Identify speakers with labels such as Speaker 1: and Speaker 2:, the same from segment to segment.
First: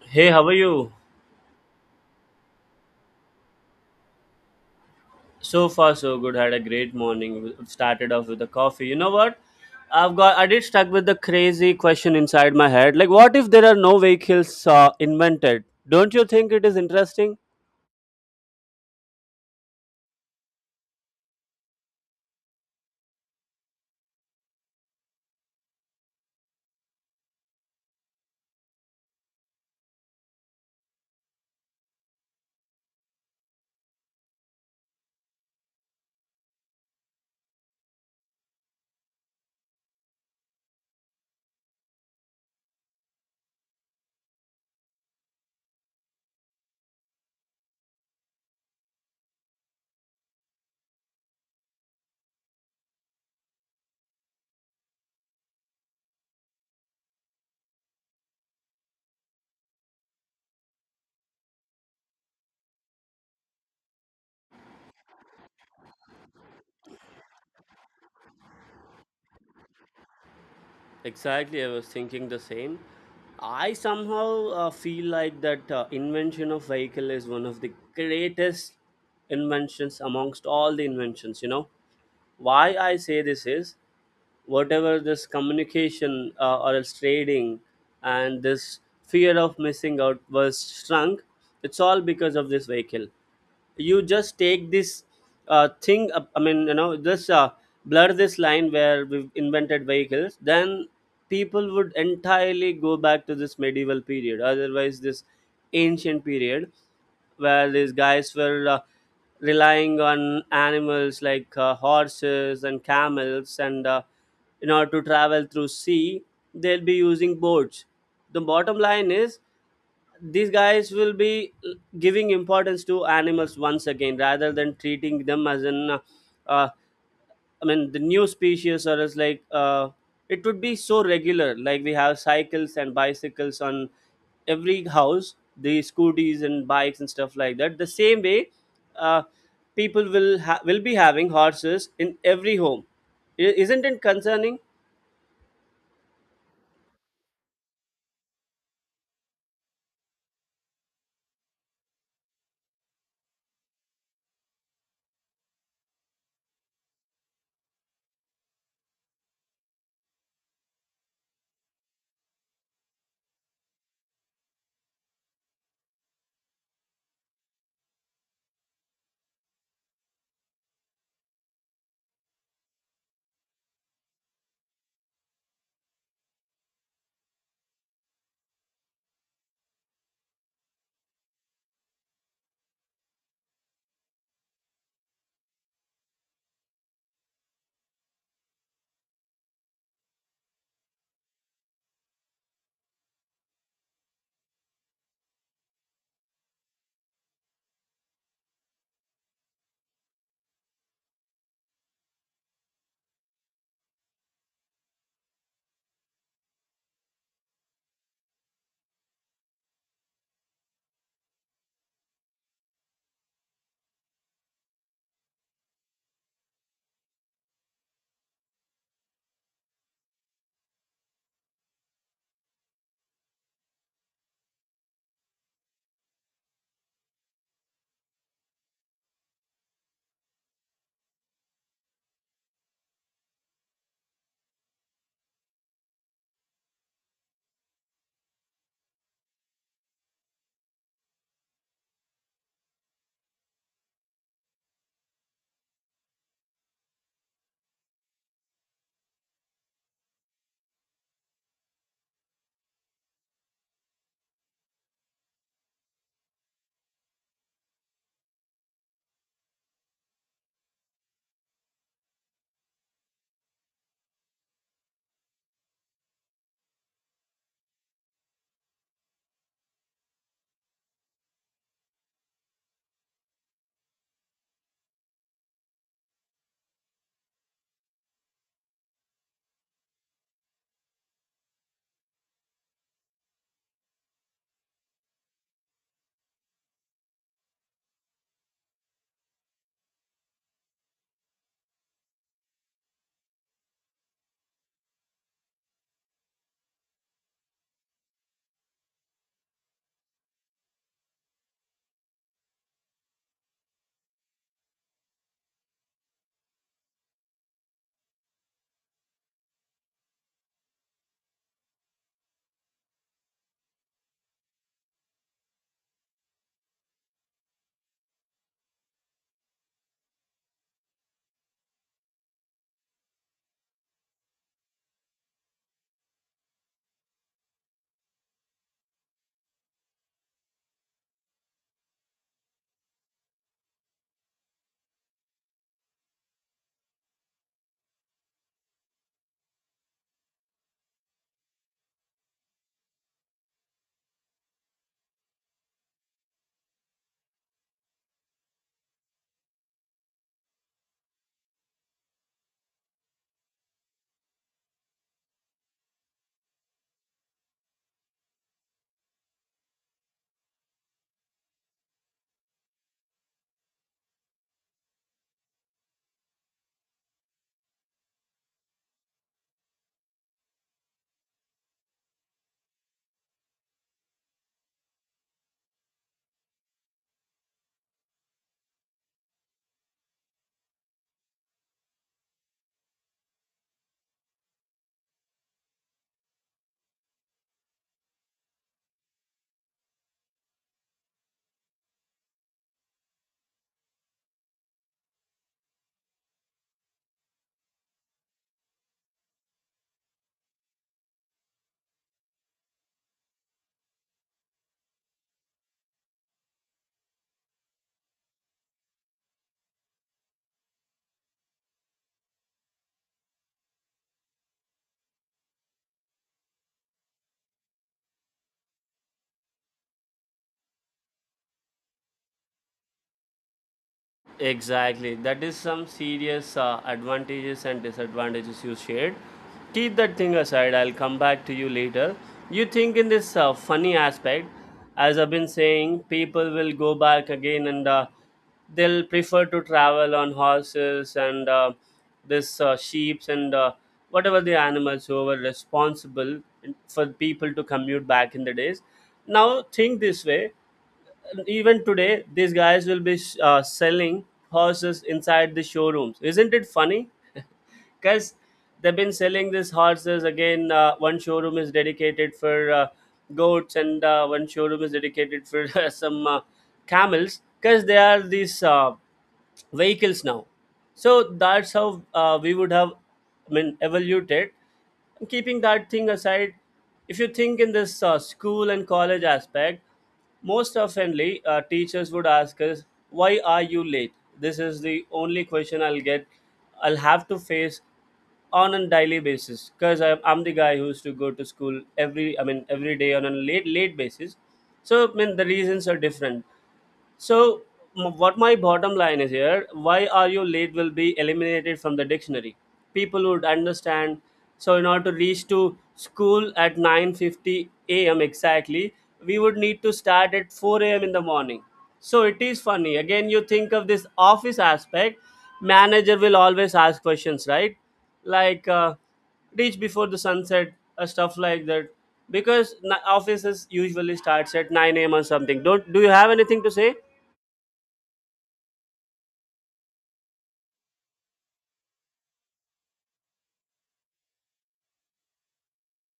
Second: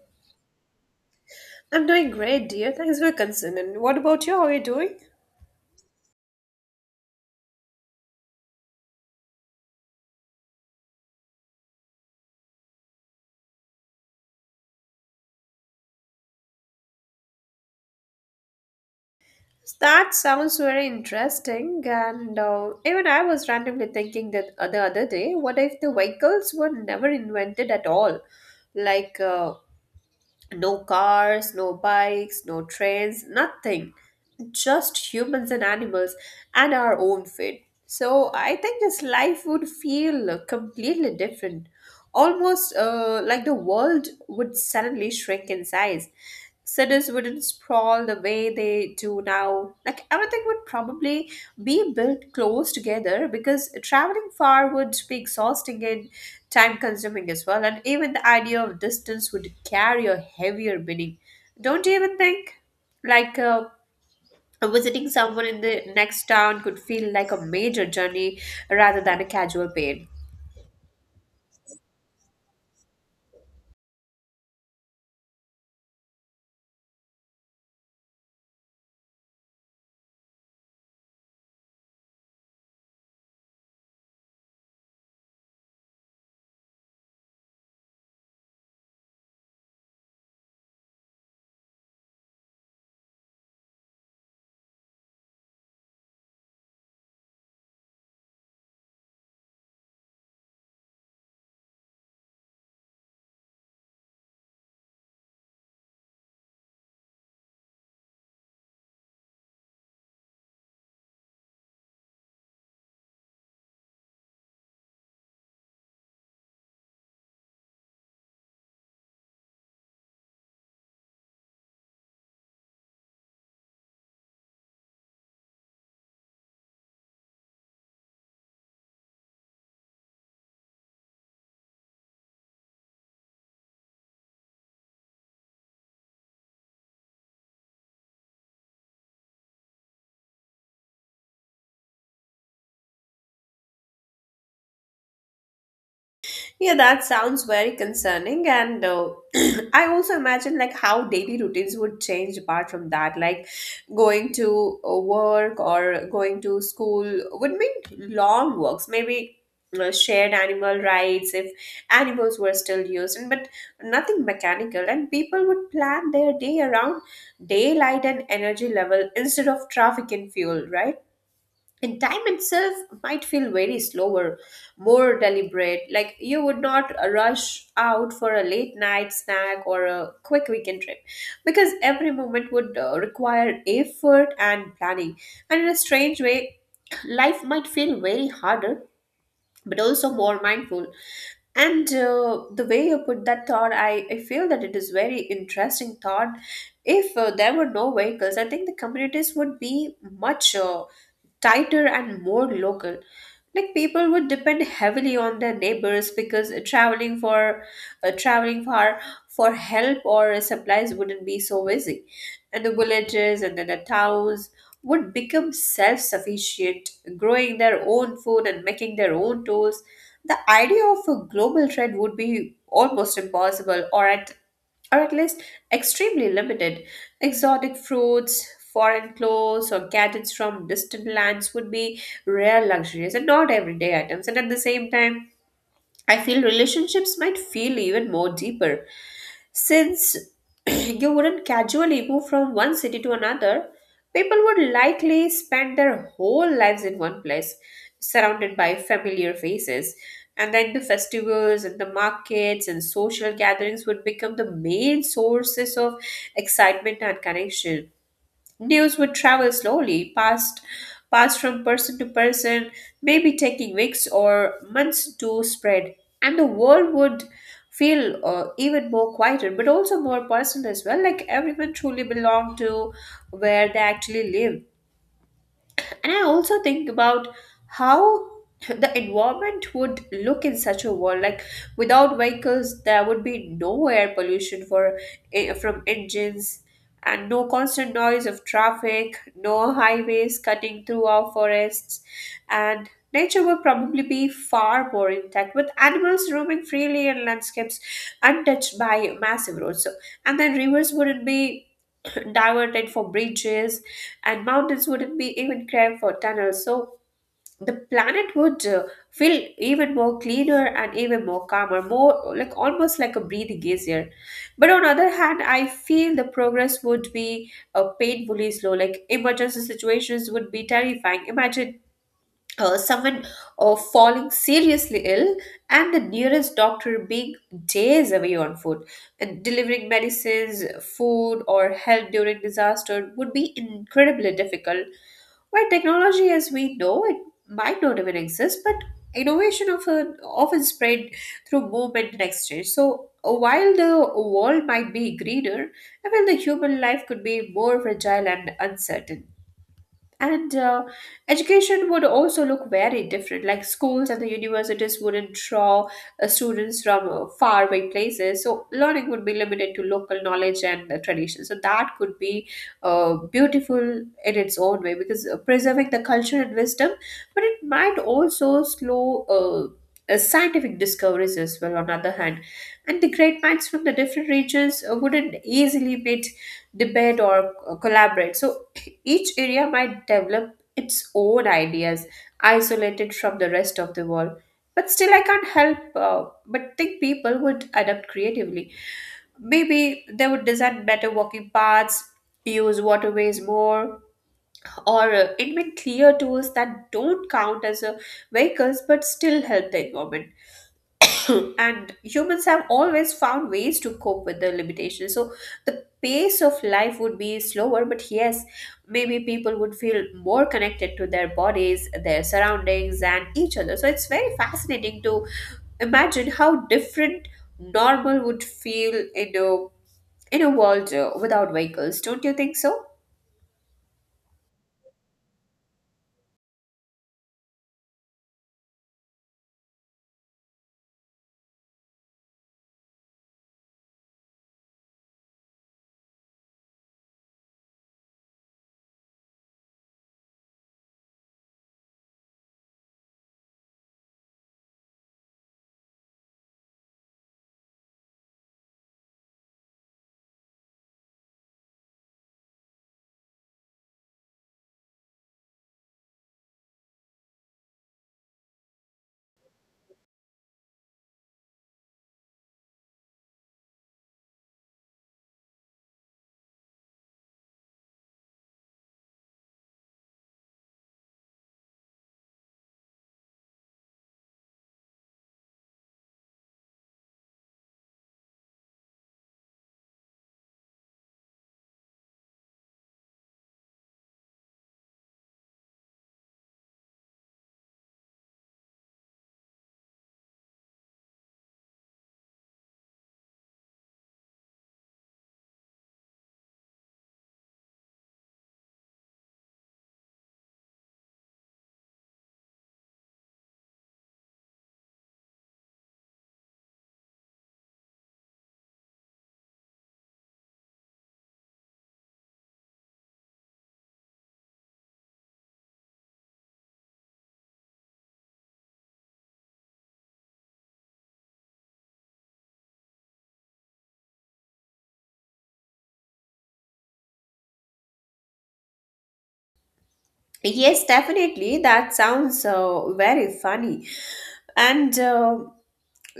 Speaker 1: Hey, how are you?
Speaker 2: I'm doing great, dear. Thanks for your concern. And what about you? How are you doing?
Speaker 1: So far, so good. Had a great morning. We started off with a coffee. You know what? I've got. I did stuck with the crazy question inside my head. Like, what if there are no vehicles invented? Don't you think it is interesting?
Speaker 2: That sounds very interesting. And even I was randomly thinking that the other day, what if the vehicles were never invented at all? Like uh, no cars, no bikes, no trains, nothing. Just humans and animals and our own fate. So I think this life would feel completely different. Almost like the world would suddenly shrink in size, cities wouldn't sprawl the way they do now. Like everything would probably be built close together because traveling far would be exhausting and time consuming as well. And even the idea of distance would carry a heavier meaning. Don't you even think? Like, uh, Visiting someone in the next town could feel like a major journey rather than a casual pain.
Speaker 1: Exactly, I was thinking the same. I somehow feel like that invention of vehicle is one of the greatest inventions amongst all the inventions. You know why I say this is whatever this communication or else trading and this fear of missing out was shrunk. It's all because of this vehicle. You just take this thing up- I mean you know just blur this line where we've invented vehicles, then people would entirely go back to this medieval period, otherwise this ancient period where these guys were relying on animals like horses and camels, and in order to travel through sea, they'll be using boats. The bottom line is these guys will be giving importance to animals once again rather than treating them as an uh, I mean the new species or as it would be so regular, like we have cycles and bicycles on every house, the scooters and bikes and stuff like that. The same way, uh, people will be having horses in every home. Isn't it concerning?
Speaker 2: Yeah, that sounds very concerning. And I also imagine like how daily routines would change apart from that. Like going to work or going to school would mean long walks, maybe shared animal rides if animals were still used, and but nothing mechanical. And people would plan their day around daylight and energy level instead of traffic and fuel, right? And time itself might feel very slower, more deliberate, like you would not rush out for a late night snack or a quick weekend trip because every moment would require effort and planning. And in a strange way, life might feel very harder but also more mindful. And the way you put that thought, I feel that it is very interesting thought. If there were no vehicles, I think the communities would be much tighter and more local. Like people would depend heavily on their neighbors because traveling far for help or supplies wouldn't be so easy, and the villages and then the towns would become self-sufficient, growing their own food and making their own tools. The idea of a global trade would be almost impossible, or at least extremely limited. Exotic fruits, foreign clothes, or gadgets from distant lands would be rare luxuries and not everyday items. And at the same time, I feel relationships might feel even more deeper since you wouldn't casually move from one city to another. People would likely spend their whole lives in one place, surrounded by familiar faces. And then the festivals and the markets and social gatherings would become the main sources of excitement and connection. News would travel slowly, passed from person to person, maybe taking weeks or months to spread, and the world would feel even more quieter, but also more personal as well. Like everyone truly belonged to where they actually lived. And I also think about how the environment would look in such a world. Like without vehicles, there would be no air pollution from engines, and no constant noise of traffic, no highways cutting through our forests, and nature would probably be far more intact with animals roaming freely in landscapes untouched by massive roads. So, and then rivers wouldn't be diverted for bridges, and mountains wouldn't be even craved for tunnels. So the planet would feel even more cleaner and even more calmer, more like almost like a breathing easier. But on other hand, I feel the progress would be painfully slow. Like emergency situations would be terrifying. Imagine someone falling seriously ill and the nearest doctor being days away on foot, and delivering medicines, food or help during disaster would be incredibly difficult. While technology as we know it might not even exist, but innovation often spread through movement and exchange. So while the world might be greener, I feel the human life could be more fragile and uncertain. And education would also look very different. Like schools and the universities wouldn't draw students from faraway places. So learning would be limited to local knowledge and tradition. So that could be beautiful in its own way because preserving the culture and wisdom, but it might also slow. Scientific discoveries as well on the other hand, and the great minds from the different regions wouldn't easily meet, debate or collaborate. So each area might develop its own ideas, isolated from the rest of the world. But still, I can't help but think people would adapt creatively. Maybe they would design better walking paths, use waterways more, or invent clear tools that don't count as vehicles but still help the environment. And humans have always found ways to cope with the limitations. So the pace of life would be slower, but yes, maybe people would feel more connected to their bodies, their surroundings, and each other. So it's very fascinating to imagine how different normal would feel in a world without vehicles. Don't you think so?
Speaker 1: Exactly. That is some serious advantages and disadvantages you shared. Keep that thing aside. I'll come back to you later. You think in this funny aspect, as I've been saying, people will go back again, and they'll prefer to travel on horses and this sheeps, and whatever the animals who were responsible for people to commute back in the days. Now think this way, even today these guys will be selling horses inside the showrooms. Isn't it funny? Because they've been selling these horses again, one showroom is dedicated for goats, and one showroom is dedicated for some camels, because they are these vehicles now. So that's how we would have, I mean, evoluted. Keeping that thing aside, if you think in this school and college aspect, most oftenly teachers would ask us, "Why are you late?" This is the only question I'll get. I'll have to face on a daily basis because I'm the guy who used to go to school every, I mean, every day on a late late basis. So I mean the reasons are different. So, what my bottom line is here, "Why are you late?" will be eliminated from the dictionary. People would understand. So, in order to reach to school at 9:50 a.m. exactly, we would need to start at 4 a.m. in the morning. So, it is funny. Again, you think of this office aspect, manager will always ask questions, right? Like, reach before the sunset, stuff like that. Because offices usually starts at 9 a.m. or something. Don't do you have anything to say?
Speaker 2: Yes, definitely. That sounds very funny. And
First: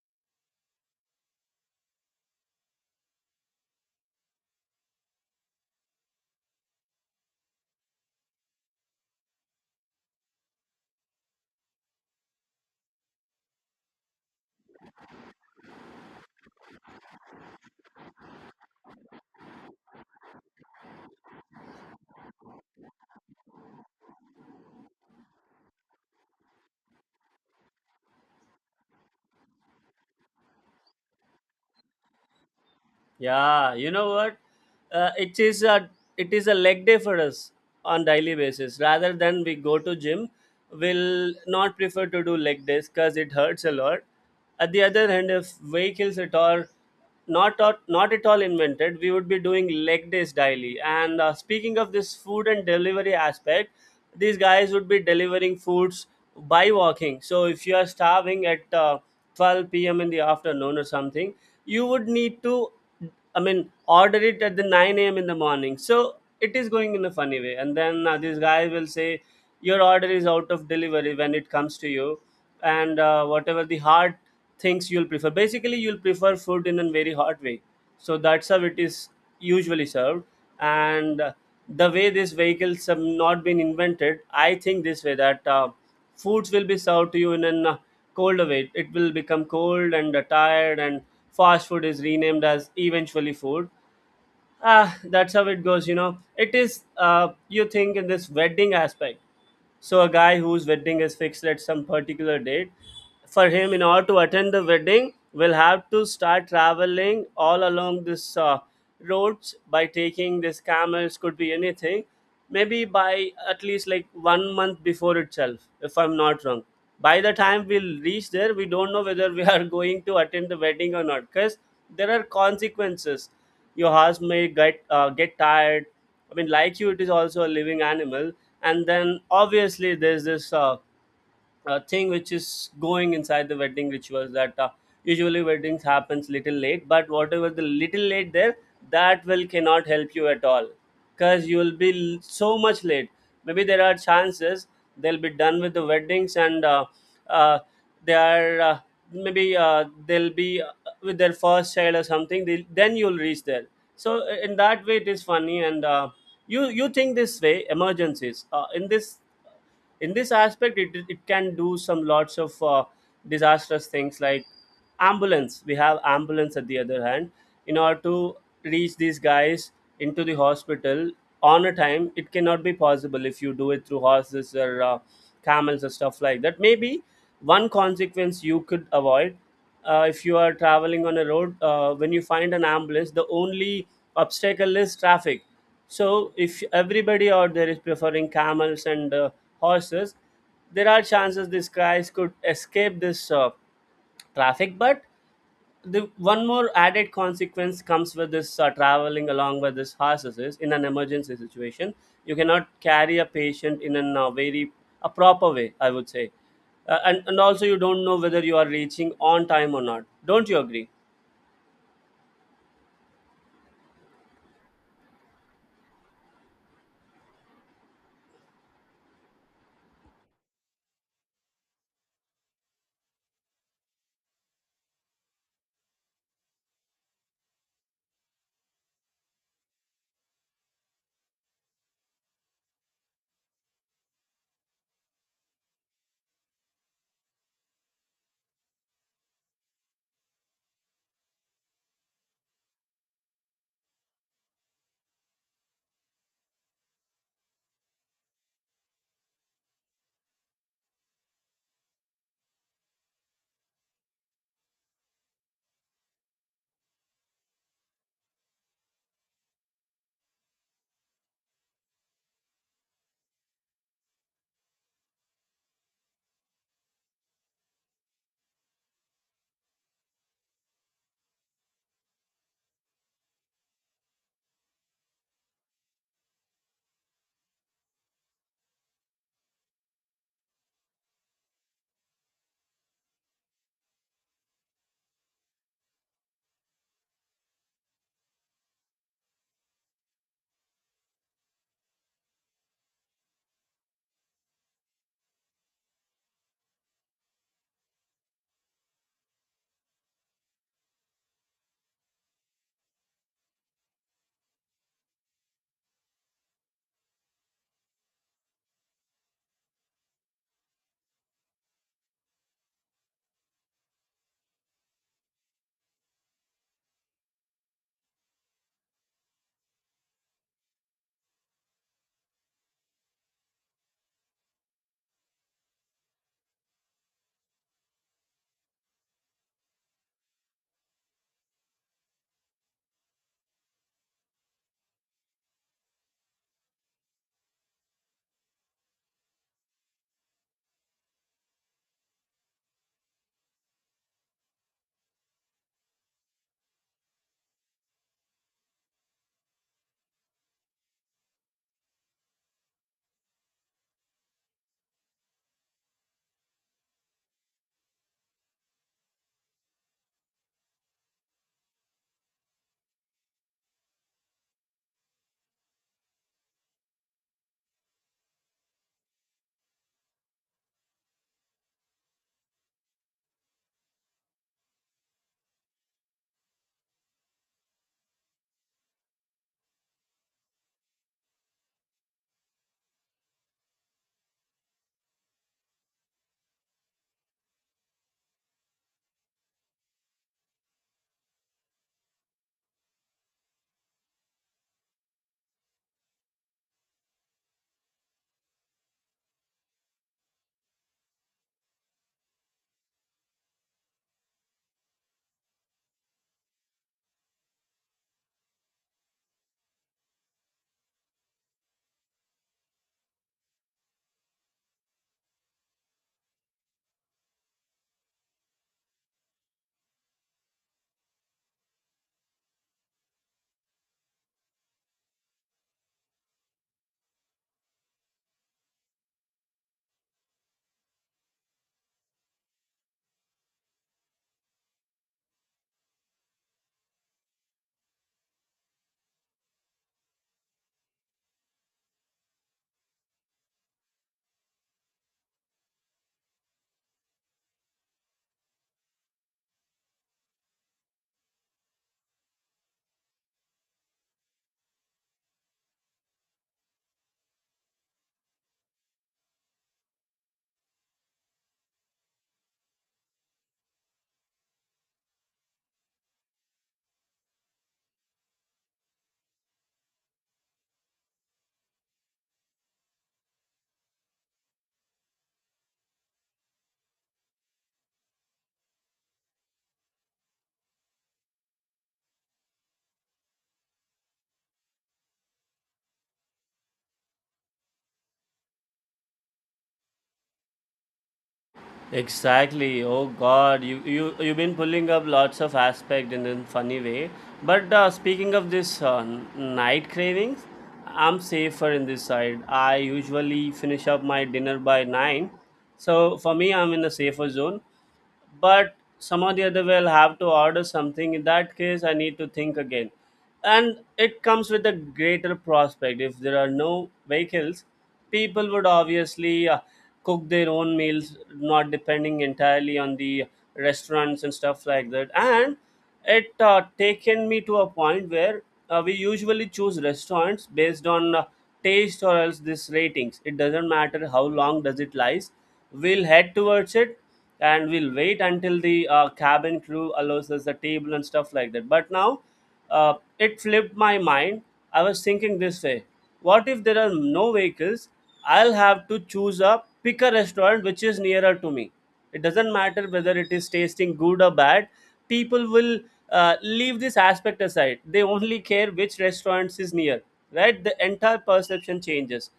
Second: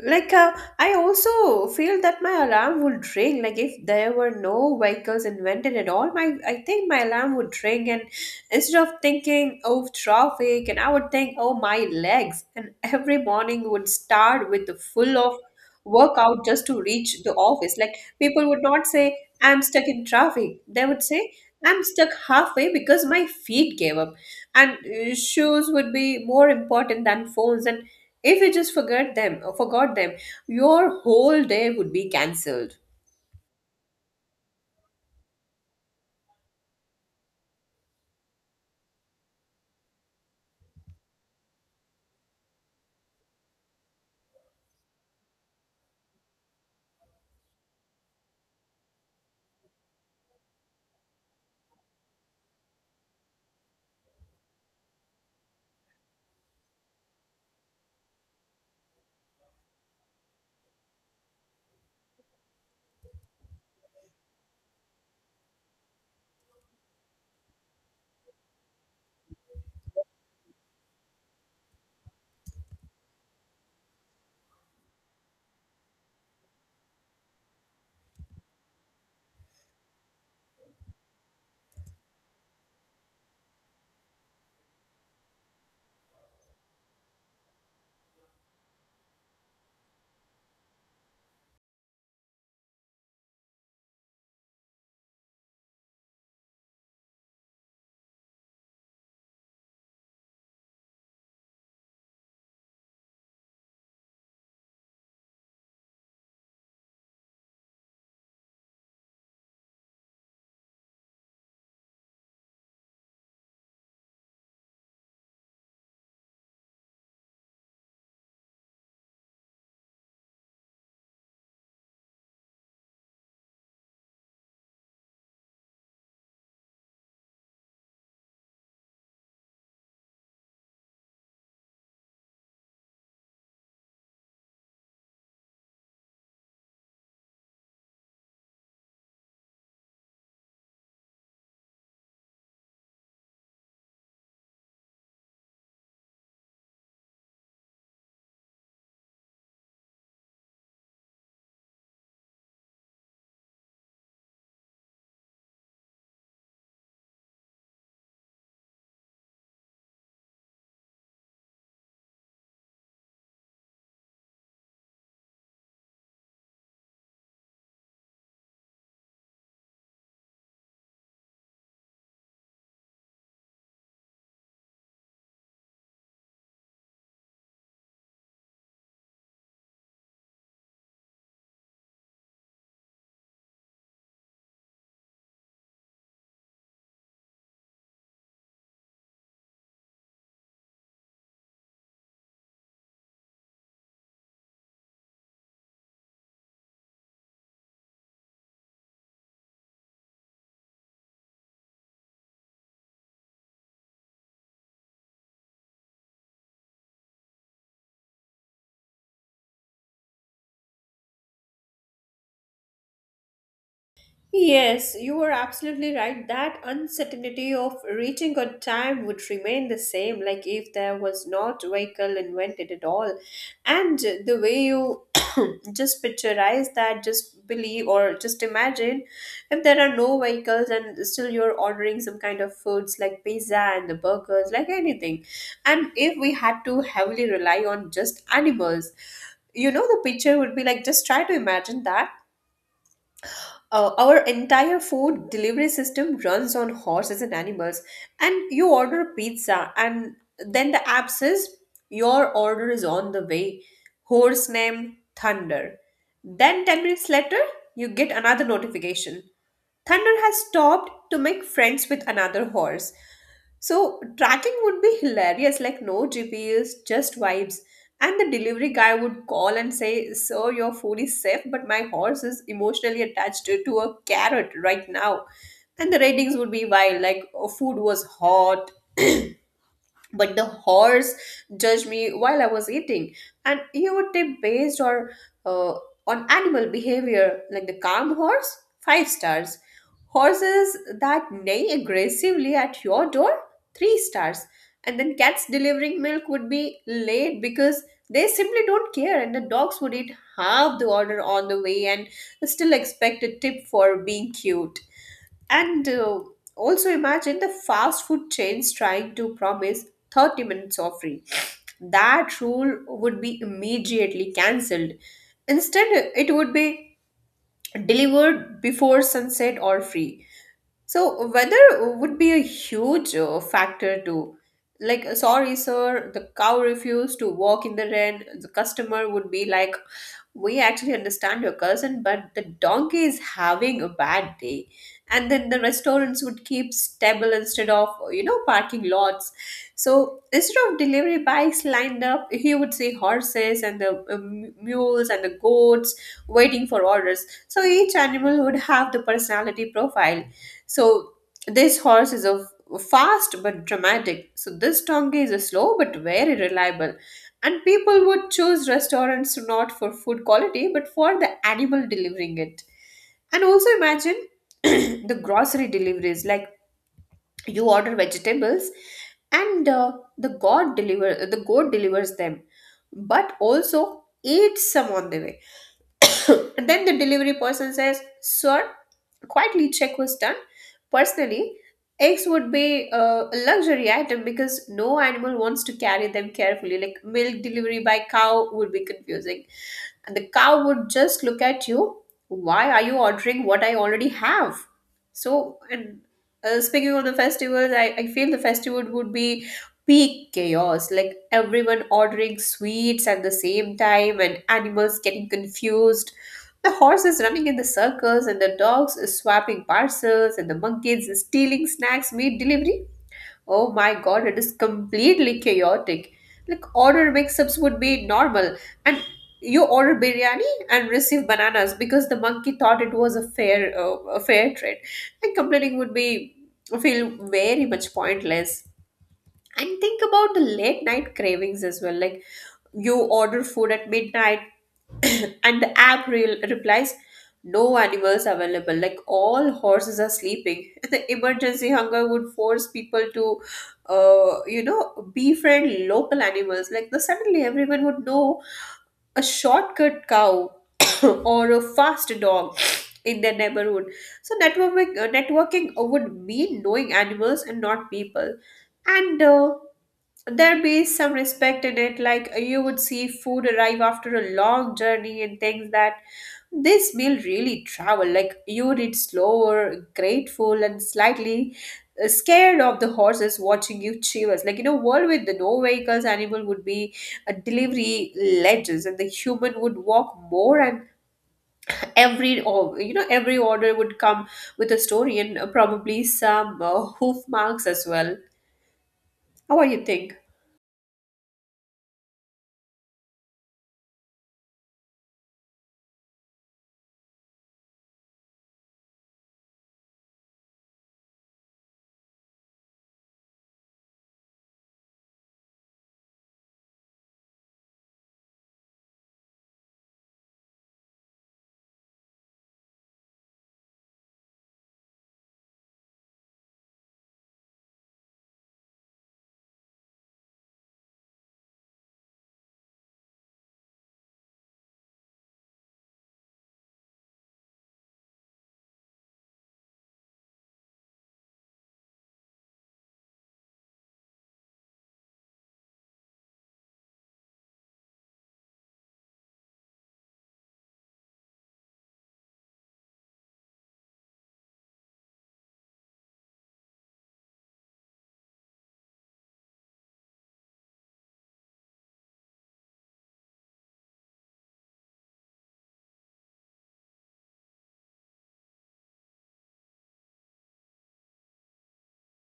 Speaker 2: like uh, I also feel that my alarm would ring. Like if there were no vehicles invented at all, my I think my alarm would ring. And instead of thinking of traffic, and I would think, oh my legs. And every morning would start with the full of workout just to reach the office. Like people would not say, I'm stuck in traffic. They would say, I'm stuck halfway because my feet gave up. And shoes would be more important than phones, and if you just forget them or forgot them, your whole day would be cancelled.
Speaker 1: Yeah, you know what? It is a it is a leg day for us on daily basis. Rather than we go to gym, we'll not prefer to do leg days because it hurts a lot. At the other hand, if vehicles at all not at all invented, we would be doing leg days daily. And Speaking of this food and delivery aspect, these guys would be delivering foods by walking. So if you are starving at 12 p.m. in the afternoon or something, you would need to, I mean, order it at the 9 a.m. in the morning. So it is going in a funny way. And then This guy will say, "Your order is out of delivery" when it comes to you. And Whatever the hard things you'll prefer. Basically, you'll prefer food in a very hot way. So that's how it is usually served. And The way these vehicles have not been invented, I think this way, that foods will be served to you in an cold away. It will become cold and tired, and fast food is renamed as eventually food. Ah, that's how it goes, you know. It is, you think, in this wedding aspect. So a guy whose wedding is fixed at some particular date, for him, in order to attend the wedding, will have to start traveling all along this roads by taking these camels, could be anything, maybe by at least like one month before itself, if I'm not wrong. By the time we'll reach there, we don't know whether we are going to attend the wedding or not, because there are consequences. Your horse may get tired. I mean, like you, it is also a living animal. And then obviously there's this thing which is going inside the wedding rituals that usually weddings happens little late, but whatever the little late there, that will cannot help you at all, because you will be so much late. Maybe there are chances they'll be done with the weddings and uh, they are maybe they'll be with their first child or something, they, then you'll reach there. So in that way it is funny. And You you think this way, emergencies in this aspect, it can do some lots of disastrous things, like ambulance. We have ambulance at the other hand, in order to reach these guys into the hospital on a time, it cannot be possible if you do it through horses or camels or stuff like that. Maybe one consequence you could avoid, if you are traveling on a road, when you find an ambulance, the only obstacle is traffic. So if everybody out there is preferring camels and horses, there are chances these guys could escape this traffic. But the one more added consequence comes with this traveling along with this horses is, in an emergency situation, you cannot carry a patient in an very a proper way, I would say. And also, you don't know whether you are reaching on time or not. Don't you agree?
Speaker 2: Yes, you are absolutely right. That uncertainty of reaching on time would remain the same, like if there was not vehicle invented at all. And the way you just picturize that, just believe or just imagine, if there are no vehicles and still you're ordering some kind of foods like pizza and the burgers, like anything. And if we had to heavily rely on just animals, you know, the picture would be like just try to imagine that our entire food delivery system runs on horses and animals. And you order pizza, and then the app says your order is on the way. Horse name Thunder. Then 10 minutes later, you get another notification. Thunder has stopped to make friends with another horse. So tracking would be hilarious, like no GPS, just vibes. And the delivery guy would call and say, Sir, your food is safe, but my horse is emotionally attached to a carrot right now. And the ratings would be wild, like oh, food was hot, but the horse judged me while I was eating. And you would tip based or uh, on animal behavior, like the calm horse, five stars, horses that neigh aggressively at your door, three stars. And then cats delivering milk would be late because they simply don't care, and the dogs would eat half the order on the way and still expect a tip for being cute. And also imagine the fast food chains trying to promise 30 minutes of free. That rule would be immediately cancelled. Instead, it would be delivered before sunset or free. So weather would be a huge factor too. Like, sorry, sir, the cow refused to walk in the rain. The customer would be like, we actually understand your cousin, but the donkey is having a bad day. And then the restaurants would keep stable instead of, you know, parking lots. So instead of delivery bikes lined up, he would see horses and the mules and the goats waiting for orders. So each animal would have the personality profile. So this horse is a fast but dramatic. So this donkey is a slow but very reliable. And people would choose restaurants not for food quality but for the animal delivering it. And also imagine the grocery deliveries, like you order vegetables and the goat delivers them but also eats some on the way. Then the delivery person says, Sir, quietly check was done. Personally, eggs would be a luxury item because no animal wants to carry them carefully. Like milk delivery by cow would be confusing. And the cow would just look at you, Why are you ordering what I already have? So, and Speaking of the festivals, I feel the festival would be peak chaos, like everyone ordering sweets at the same time and animals getting confused, the horses running in the circles and the dogs swapping parcels and the monkeys stealing snacks made delivery. Oh my god, it is completely chaotic. Like order mix-ups would be normal, and you order biryani and receive bananas because the monkey thought it was a fair trade. And complaining would be feel very much pointless. And think about the late night cravings as well. Like you order food at midnight and the app replies no animals available, like all horses are sleeping. The emergency hunger would force people to you know, befriend local animals, like suddenly everyone would know a shortcut cow or a fast dog in their neighborhood. So networking would mean knowing animals and not people. And there be some respect in it. Like you would see food arrive after a long journey and things that this meal really travel. Like you would eat slower, grateful, and slightly scared of the horses watching you chew us. Like in a world with the no vehicles, animal would be a delivery ledges and the human would walk more. And every, or you know, every order would come with a story, and probably some hoof marks as well. How are you think?
Speaker 1: Exactly. Oh God, you've been pulling up lots of aspect in a funny way. But speaking of this night cravings, I'm safer in this side. I usually finish up my dinner by nine, so for me, I'm in a safer zone, but some of the other will have to order something. In that case, I need to think again. And it comes with a greater prospect. If there are no vehicles, people would obviously cook their own meals, not depending entirely on the restaurants and stuff like that. And it taken me to a point where we usually choose restaurants based on taste or else this ratings. It doesn't matter how long does it lies, we'll head towards it, and we'll wait until the cabin crew allows us the table and stuff like that. But now it flipped my mind. I was thinking this way, what if there are no vehicles? I'll have to choose a pick a restaurant which is nearer to me. It doesn't matter whether it is tasting good or bad, people will leave this aspect aside. They only care which restaurants is near, right? The entire perception changes.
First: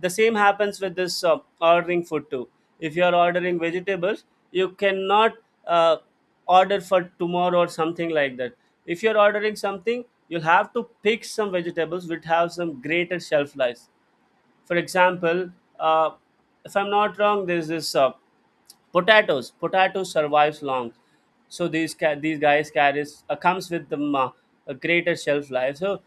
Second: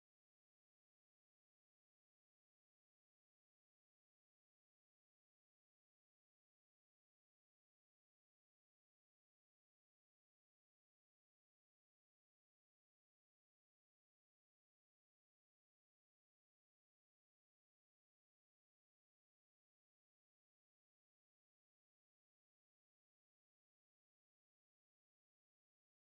Speaker 1: The same happens with this ordering food too. If you are ordering vegetables, you cannot uh, order for tomorrow or something like that. If you're ordering something, you'll have to pick some vegetables which have some greater shelf life. For example, uh, if I'm not wrong, there's this potatoes. Potatoes survives long, so these guys carries, comes with them a greater shelf life. So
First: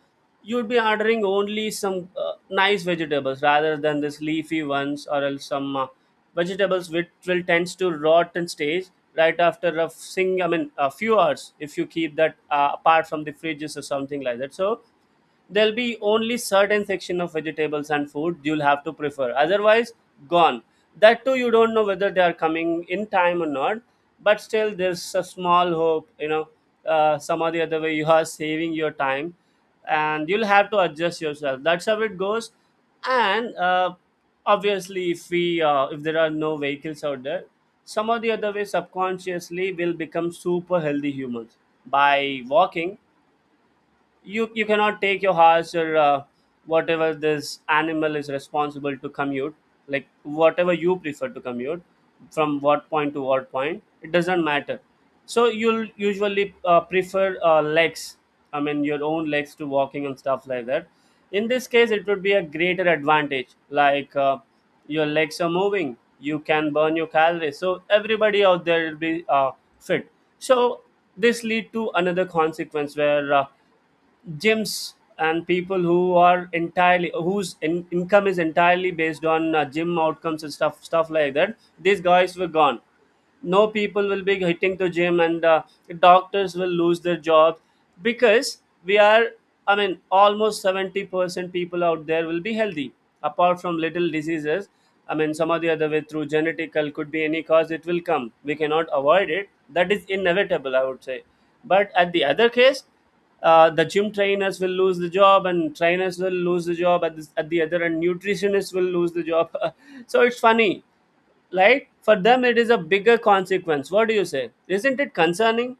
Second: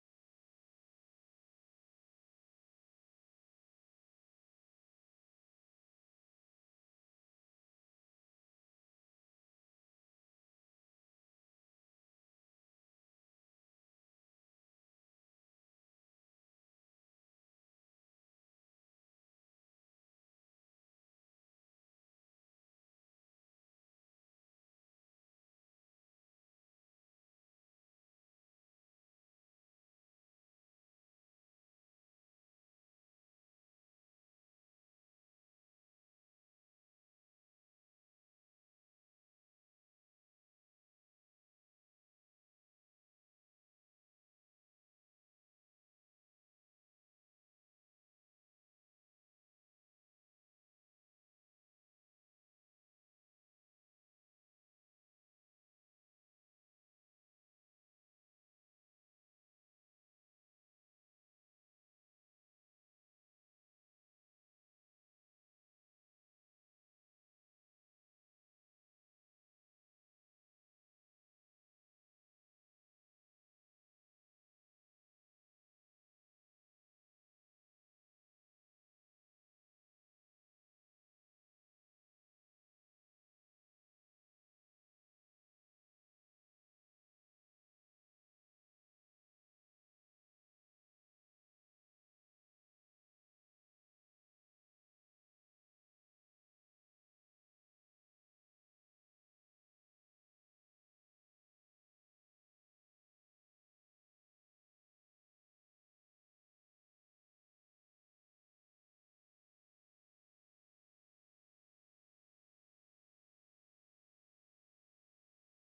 Speaker 1: you'd be ordering only some nice vegetables rather than this leafy ones or else some vegetables which will tends to rot in stage right after a sing I mean a few hours if you keep that apart from the fridges or something like that, so there'll be only certain section of vegetables and food you'll have to prefer, otherwise gone. That too, you don't know whether they are coming in time or not, but still there's a small hope, you know, some or the other way you are saving your time, and you'll have to adjust yourself, that's how it goes. And Obviously, if there are no vehicles out there, some or the other way subconsciously will become super healthy humans by walking. You cannot take your horse, or whatever this animal is responsible to commute, like whatever you prefer to commute from what point to what point, it doesn't matter. So you'll usually prefer, legs, I mean your own legs, to walking and stuff like that. In this case, it would be a greater advantage, like your legs are moving, you can burn your calories, so everybody out there will be fit. So this lead to another consequence where gyms and people who are entirely income is entirely based on gym outcomes and stuff like that, these guys were gone. No people will be hitting the gym, and doctors will lose their job because we are, I mean, almost 70% people out there will be healthy, apart from little diseases. I mean, some or the other way through genetical, could be any cause, it will come, we cannot avoid it, that is inevitable, I would say. But at the other case, the gym trainers will lose the job, and trainers will lose the job at the other, and nutritionists will lose the job. So it's funny, right? For them, it is a bigger consequence. What do you say, isn't it concerning?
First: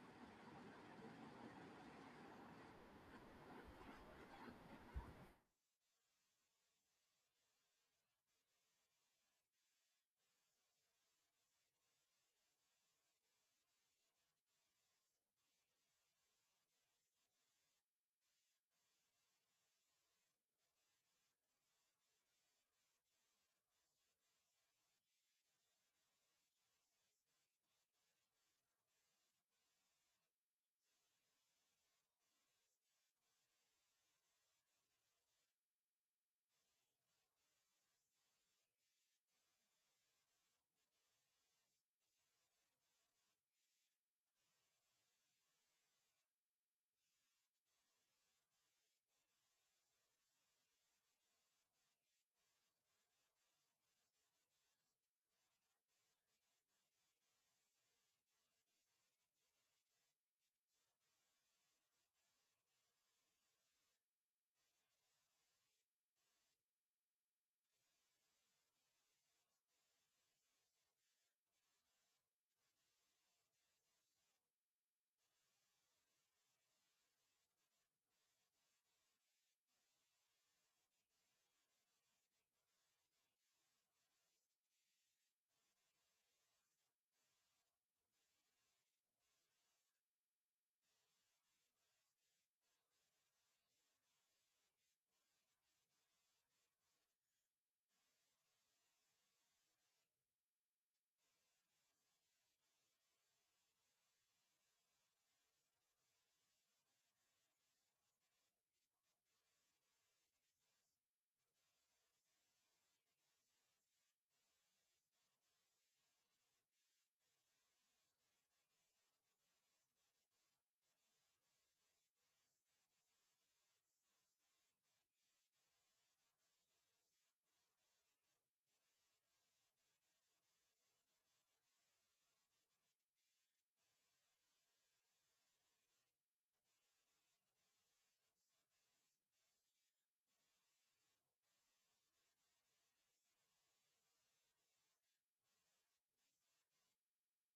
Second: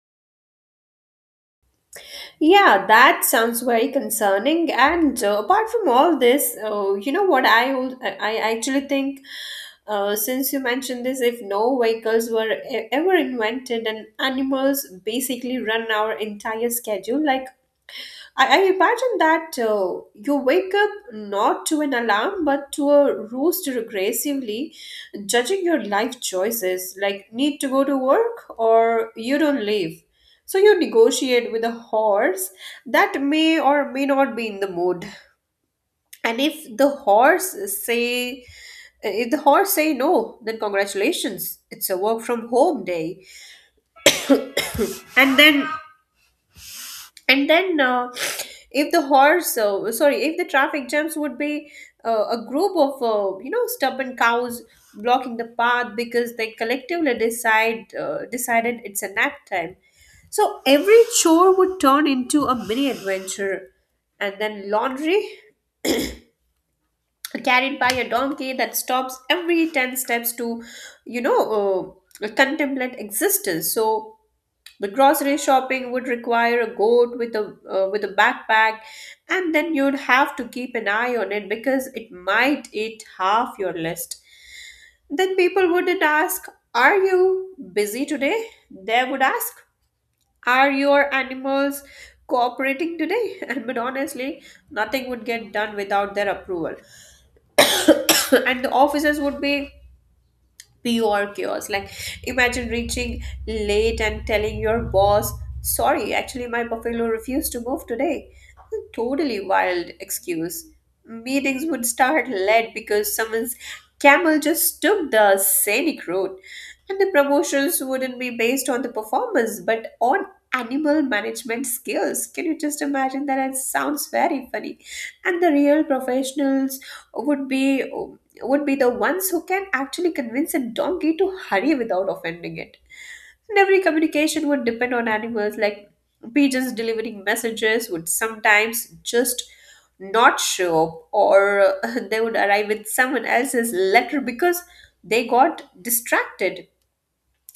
Speaker 2: Yeah, that sounds very concerning. And apart from all this, you know what I actually think, since you mentioned this, if no vehicles were ever invented and animals basically run our entire schedule, like I imagine that you wake up not to an alarm but to a roost regressively, judging your life choices, like need to go to work or you don't leave. So you negotiate with a horse that may or may not be in the mood. And say if the horse say no, then congratulations, it's a work from home day. And then and then, if the traffic jams would be a group of you know, stubborn cows blocking the path because they collectively decide decided it's a nap time. So every chore would turn into a mini adventure. And then laundry carried by a donkey that stops every 10 steps to, you know, contemplate existence. So the grocery shopping would require a goat with a backpack, and then you'd have to keep an eye on it because it might eat half your list. Then people wouldn't ask, "Are you busy today?" They would ask, "Are your animals cooperating today?" And but honestly, nothing would get done without their approval, and the officers would be pure chaos. Like, imagine reaching late and telling your boss, sorry, actually, my buffalo refused to move today. Totally wild excuse. Meetings would start late because someone's camel just took the scenic route. And the promotions wouldn't be based on the performance but on animal management skills. Can you just imagine that? It sounds very funny. And the real professionals would be would be the ones who can actually convince a donkey to hurry without offending it. And every communication would depend on animals, like pigeons delivering messages would sometimes just not show up, or they would arrive with someone else's letter because they got distracted.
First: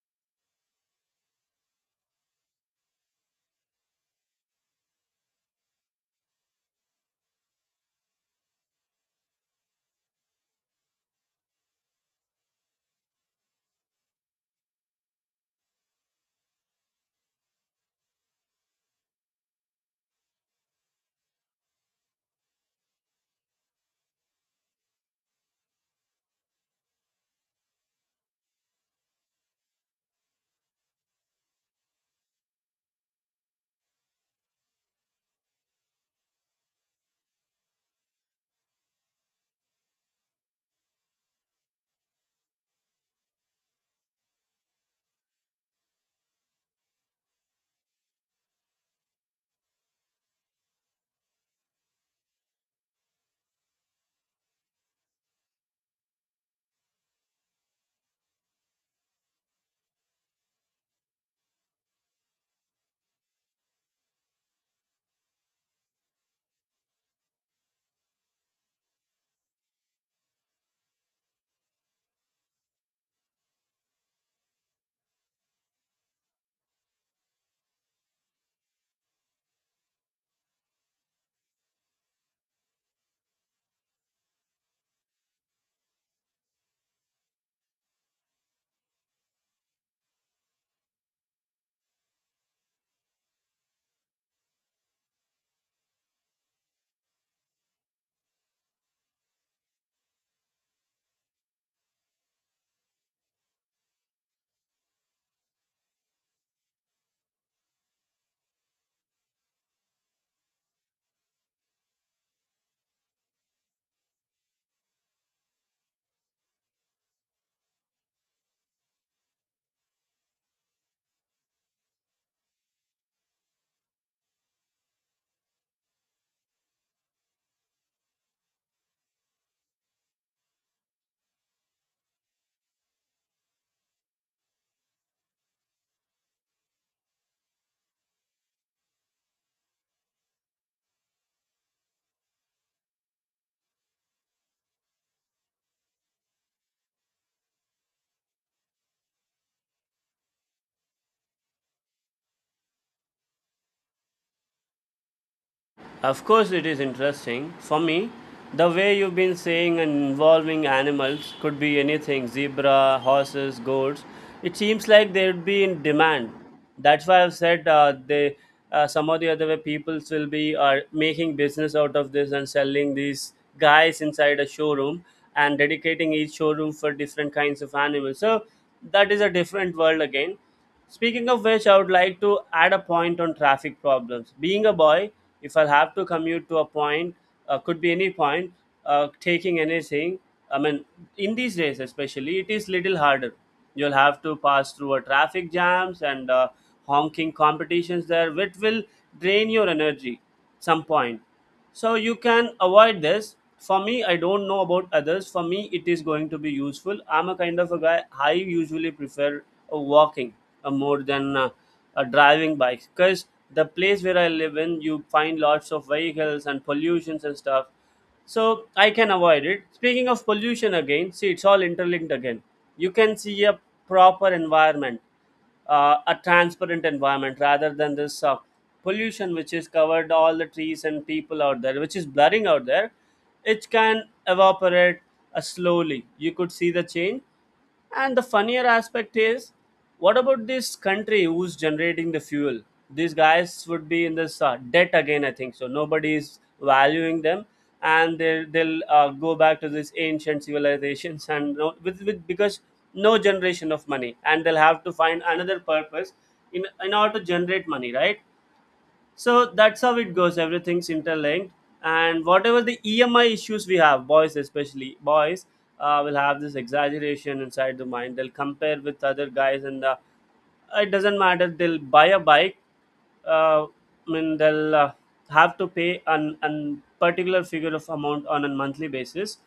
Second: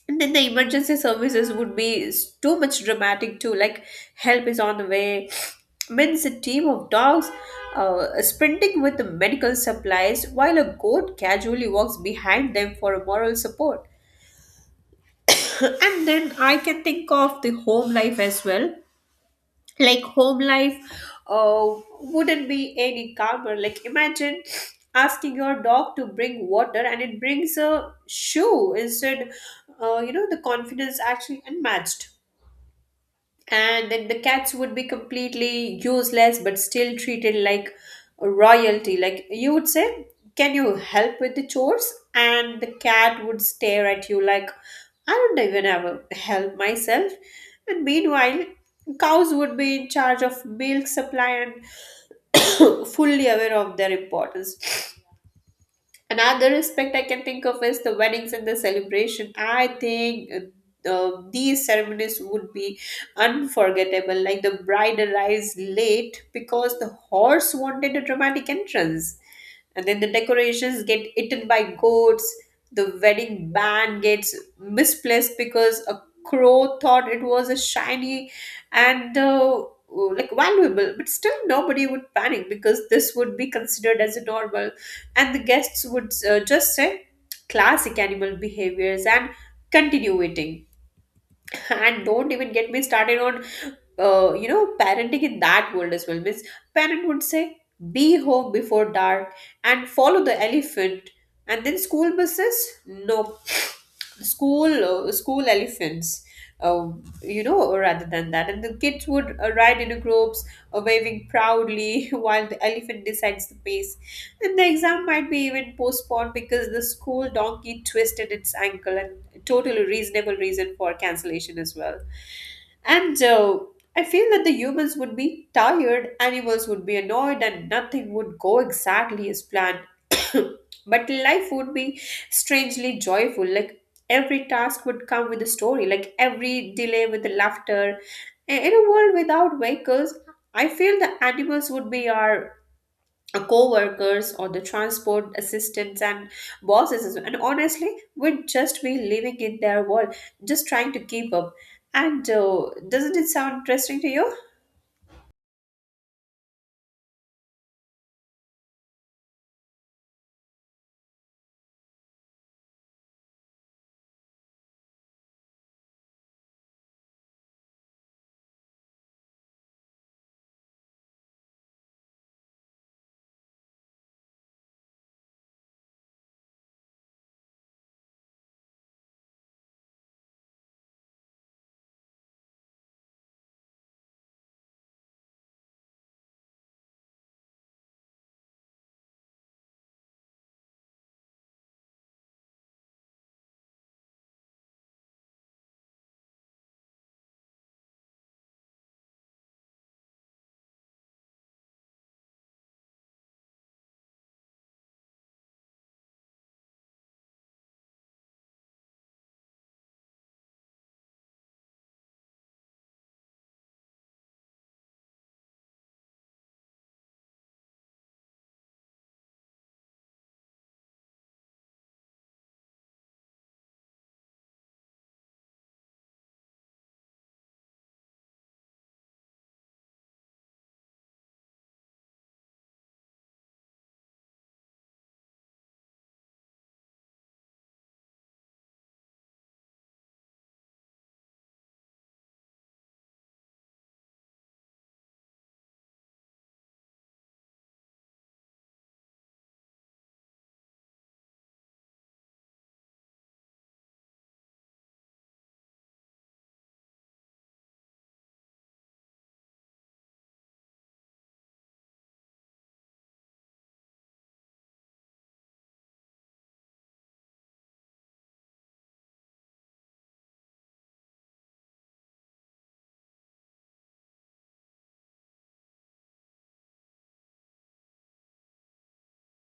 Speaker 2: And then the emergency services would be too much dramatic too. Like help is on the way. Means a team of dogs sprinting with the medical supplies while a goat casually walks behind them for a moral support. And then I can think of the home life as well. Like home life uh, wouldn't be any calmer. Like imagine asking your dog to bring water and it brings a shoe instead. You know, the confidence actually unmatched. And then the cats would be completely useless but still treated like royalty. Like you would say, can you help with the chores, and the cat would stare at you like I don't even ever help myself. And meanwhile cows would be in charge of milk supply and, fully aware of their importance. Another aspect I can think of is the weddings and the celebration. I think these ceremonies would be unforgettable. Like the bride arrives late because the horse wanted a dramatic entrance, and then the decorations get eaten by goats, the wedding band gets misplaced because a crow thought it was a shiny and like valuable, but still nobody would panic because this would be considered as a normal. And the guests would just say classic animal behaviors and continue eating. And don't even get me started on you know, parenting in that world as well. Means parent would say, be home before dark and follow the elephant. And then school buses, no, school elephants. Uh, you know, rather than that, and the kids would ride in groups, waving proudly, while the elephant decides the pace. And the exam might be even postponed because the school donkey twisted its ankle, and totally reasonable reason for cancellation as well. And I feel that the humans would be tired, animals would be annoyed, and nothing would go exactly as planned. But life would be strangely joyful. Like every task would come with a story, like every delay with a laughter. In a world without vehicles, I feel the animals would be our co workers or the transport assistants and bosses. As well. And honestly, we'd just be living in their world, just trying to keep up. And doesn't it sound interesting to you?
Speaker 1: Of course, it is interesting. For me, the way you've been saying and involving animals could be anything, zebra, horses, goats. It seems like they would be in demand. That's why I've said, some of the other way, people will be are making business out of this and selling these guys inside a showroom, and dedicating each showroom for different kinds of animals. So that is a different world again. Speaking of which, I would like to add a point on traffic problems. Being a boy, if I have to commute to a point, could be any point, taking anything, I mean, in these days especially, it is little harder. You'll have to pass through a traffic jams and honking competitions there, which will drain your energy some point, so you can avoid this. For me, I don't know about others, for me it is going to be useful. I'm a kind of a guy, I usually prefer walking more than driving bikes, because the place where I live in, you find lots of vehicles and pollutions and stuff, so I can avoid it. Speaking of pollution again, see, it's all interlinked again. You can see a proper environment, a transparent environment, rather than this pollution which is covered all the trees and people out there, which is blurring out there. It can evaporate slowly, you could see the change. And the funnier aspect is, what about this country who's generating the fuel? These guys would be in this debt again, I think so, nobody is valuing them, and they'll go back to these ancient civilizations, and you know, with because no generation of money, and they'll have to find another purpose in order to generate money, right? So that's how it goes, everything's interlinked. And whatever the EMI issues we have, boys, especially boys, will have this exaggeration inside the mind, they'll compare with other guys, and it doesn't matter, they'll buy a bike, I mean they'll have to pay an particular figure of amount on a monthly basis.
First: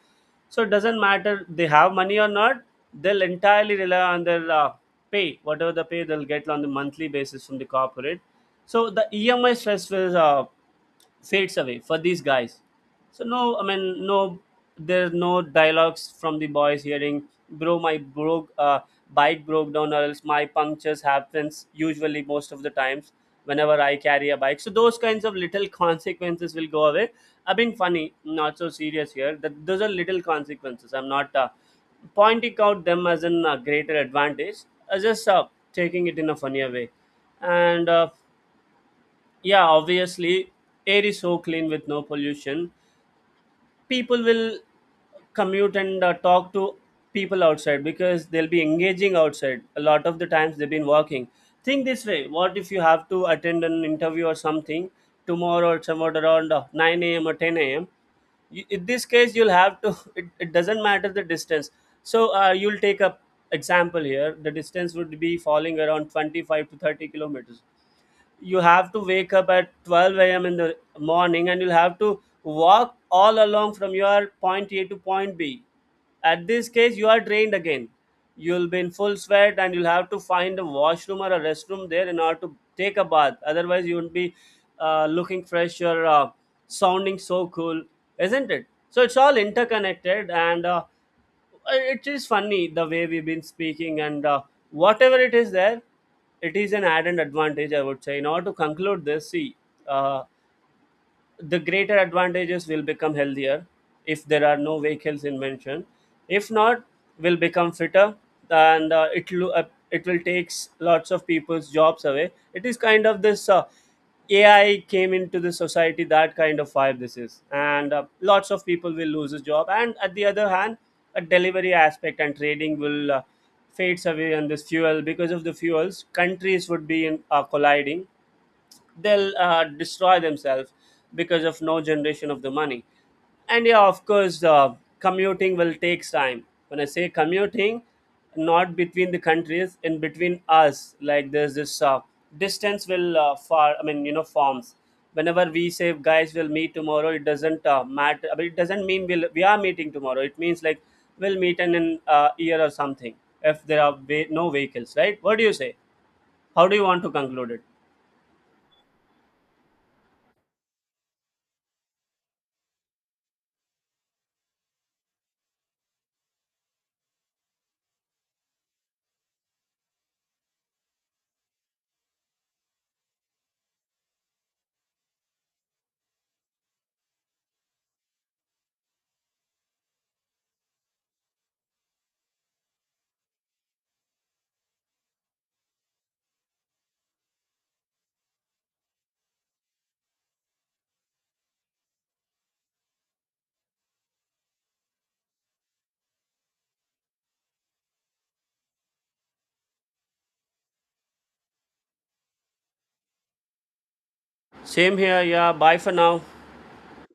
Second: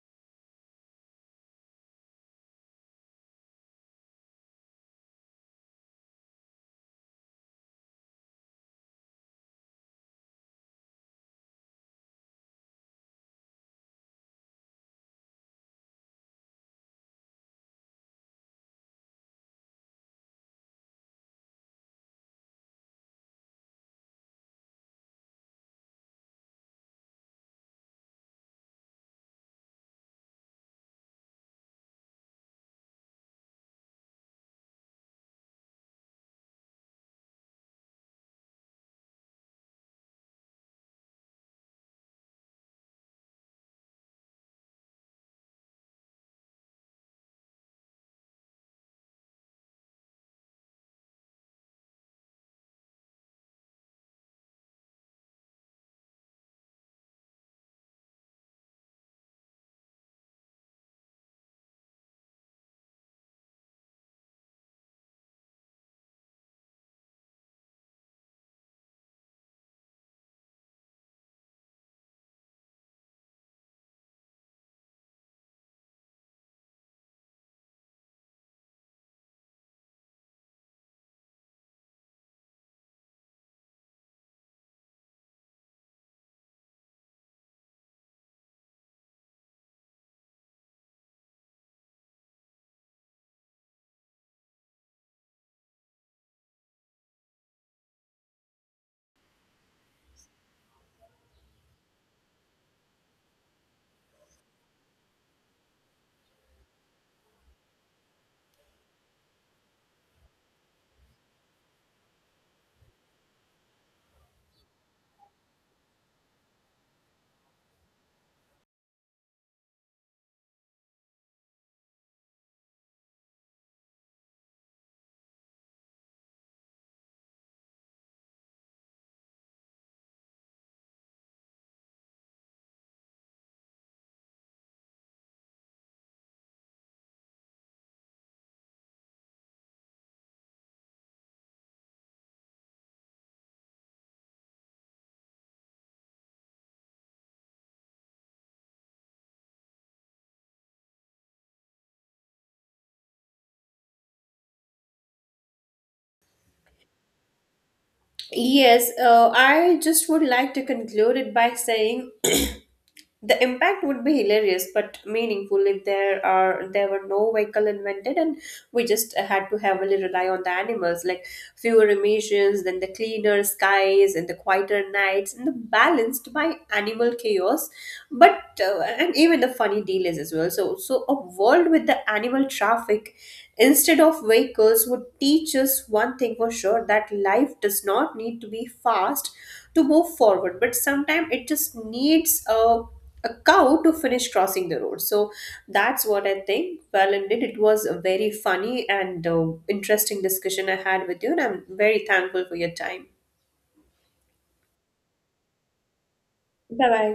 Speaker 1: So it doesn't matter they have money or not, they'll entirely rely on their pay, whatever the pay they'll get on the monthly basis from the corporate. So the EMI stress will fades away for these guys. So no, I mean no, there's no dialogues from the boys hearing, bro, my bro, bike broke down, or else my punctures happens usually most of the times whenever I carry a bike. So those kinds of little consequences will go away. I've been funny, not so serious here, that those are little consequences, I'm not pointing out them as an greater advantage, I just taking it in a funnier way. And Yeah, obviously, air is so clean with no pollution, people will commute and talk to people outside, because they'll be engaging outside a lot of the times they've been working. Think this way, what if you have to attend an interview or something tomorrow, or somewhere around 9 a.m or 10 a.m? You, in this case, you'll have to, it doesn't matter the distance. So you'll take a example here, the distance would be falling around 25 to 30 kilometers. You have to wake up at 12 a.m. in the morning and you'll have to walk all along from your point A to point B. At this case, you are drained again. You'll be in full sweat and you'll have to find a washroom or a restroom there in order to take a bath. Otherwise, you won't be looking fresh, or sounding so cool, isn't it? So it's all interconnected, and it is funny the way we've been speaking, and whatever it is there, it is an added advantage, I would say. In order to conclude this, see, uh, the greater advantages, will become healthier if there are no vehicles in mention, if not, will become fitter. And it will It will takes lots of people's jobs away, it is kind of this, AI came into the society, that kind of vibe this is. And lots of people will lose a job, and at the other hand, a delivery aspect and trading will fades away on this fuel. Because of the fuels, countries would be colliding, they'll destroy themselves because of no generation of the money. And yeah, of course, commuting will take time. When I say commuting, not between the countries, in between us, like there's this distance will far, I mean, you know, forms. Whenever we say guys will meet tomorrow, it doesn't matter, I mean, it doesn't mean we'll, we are meeting tomorrow, it means like we'll meet in an year or something, if there are no vehicles, right? What do you say, how do you want to conclude it?
Speaker 2: Yes, I just would like to conclude it by saying the impact would be hilarious but meaningful if there were no vehicle invented and we just had to heavily rely on the animals, like fewer emissions, then the cleaner skies and the quieter nights and the balanced by animal chaos. But and even the funny deal is as well. So a world with the animal traffic instead of vehicles would teach us one thing for sure, that life does not need to be fast to move forward, but sometimes it just needs a cow to finish crossing the road. So that's what I think. Well, indeed it was a very funny and interesting discussion I had with you, and I'm very thankful for your time.
Speaker 1: Same here, yeah. Bye for now.
Speaker 2: Bye bye.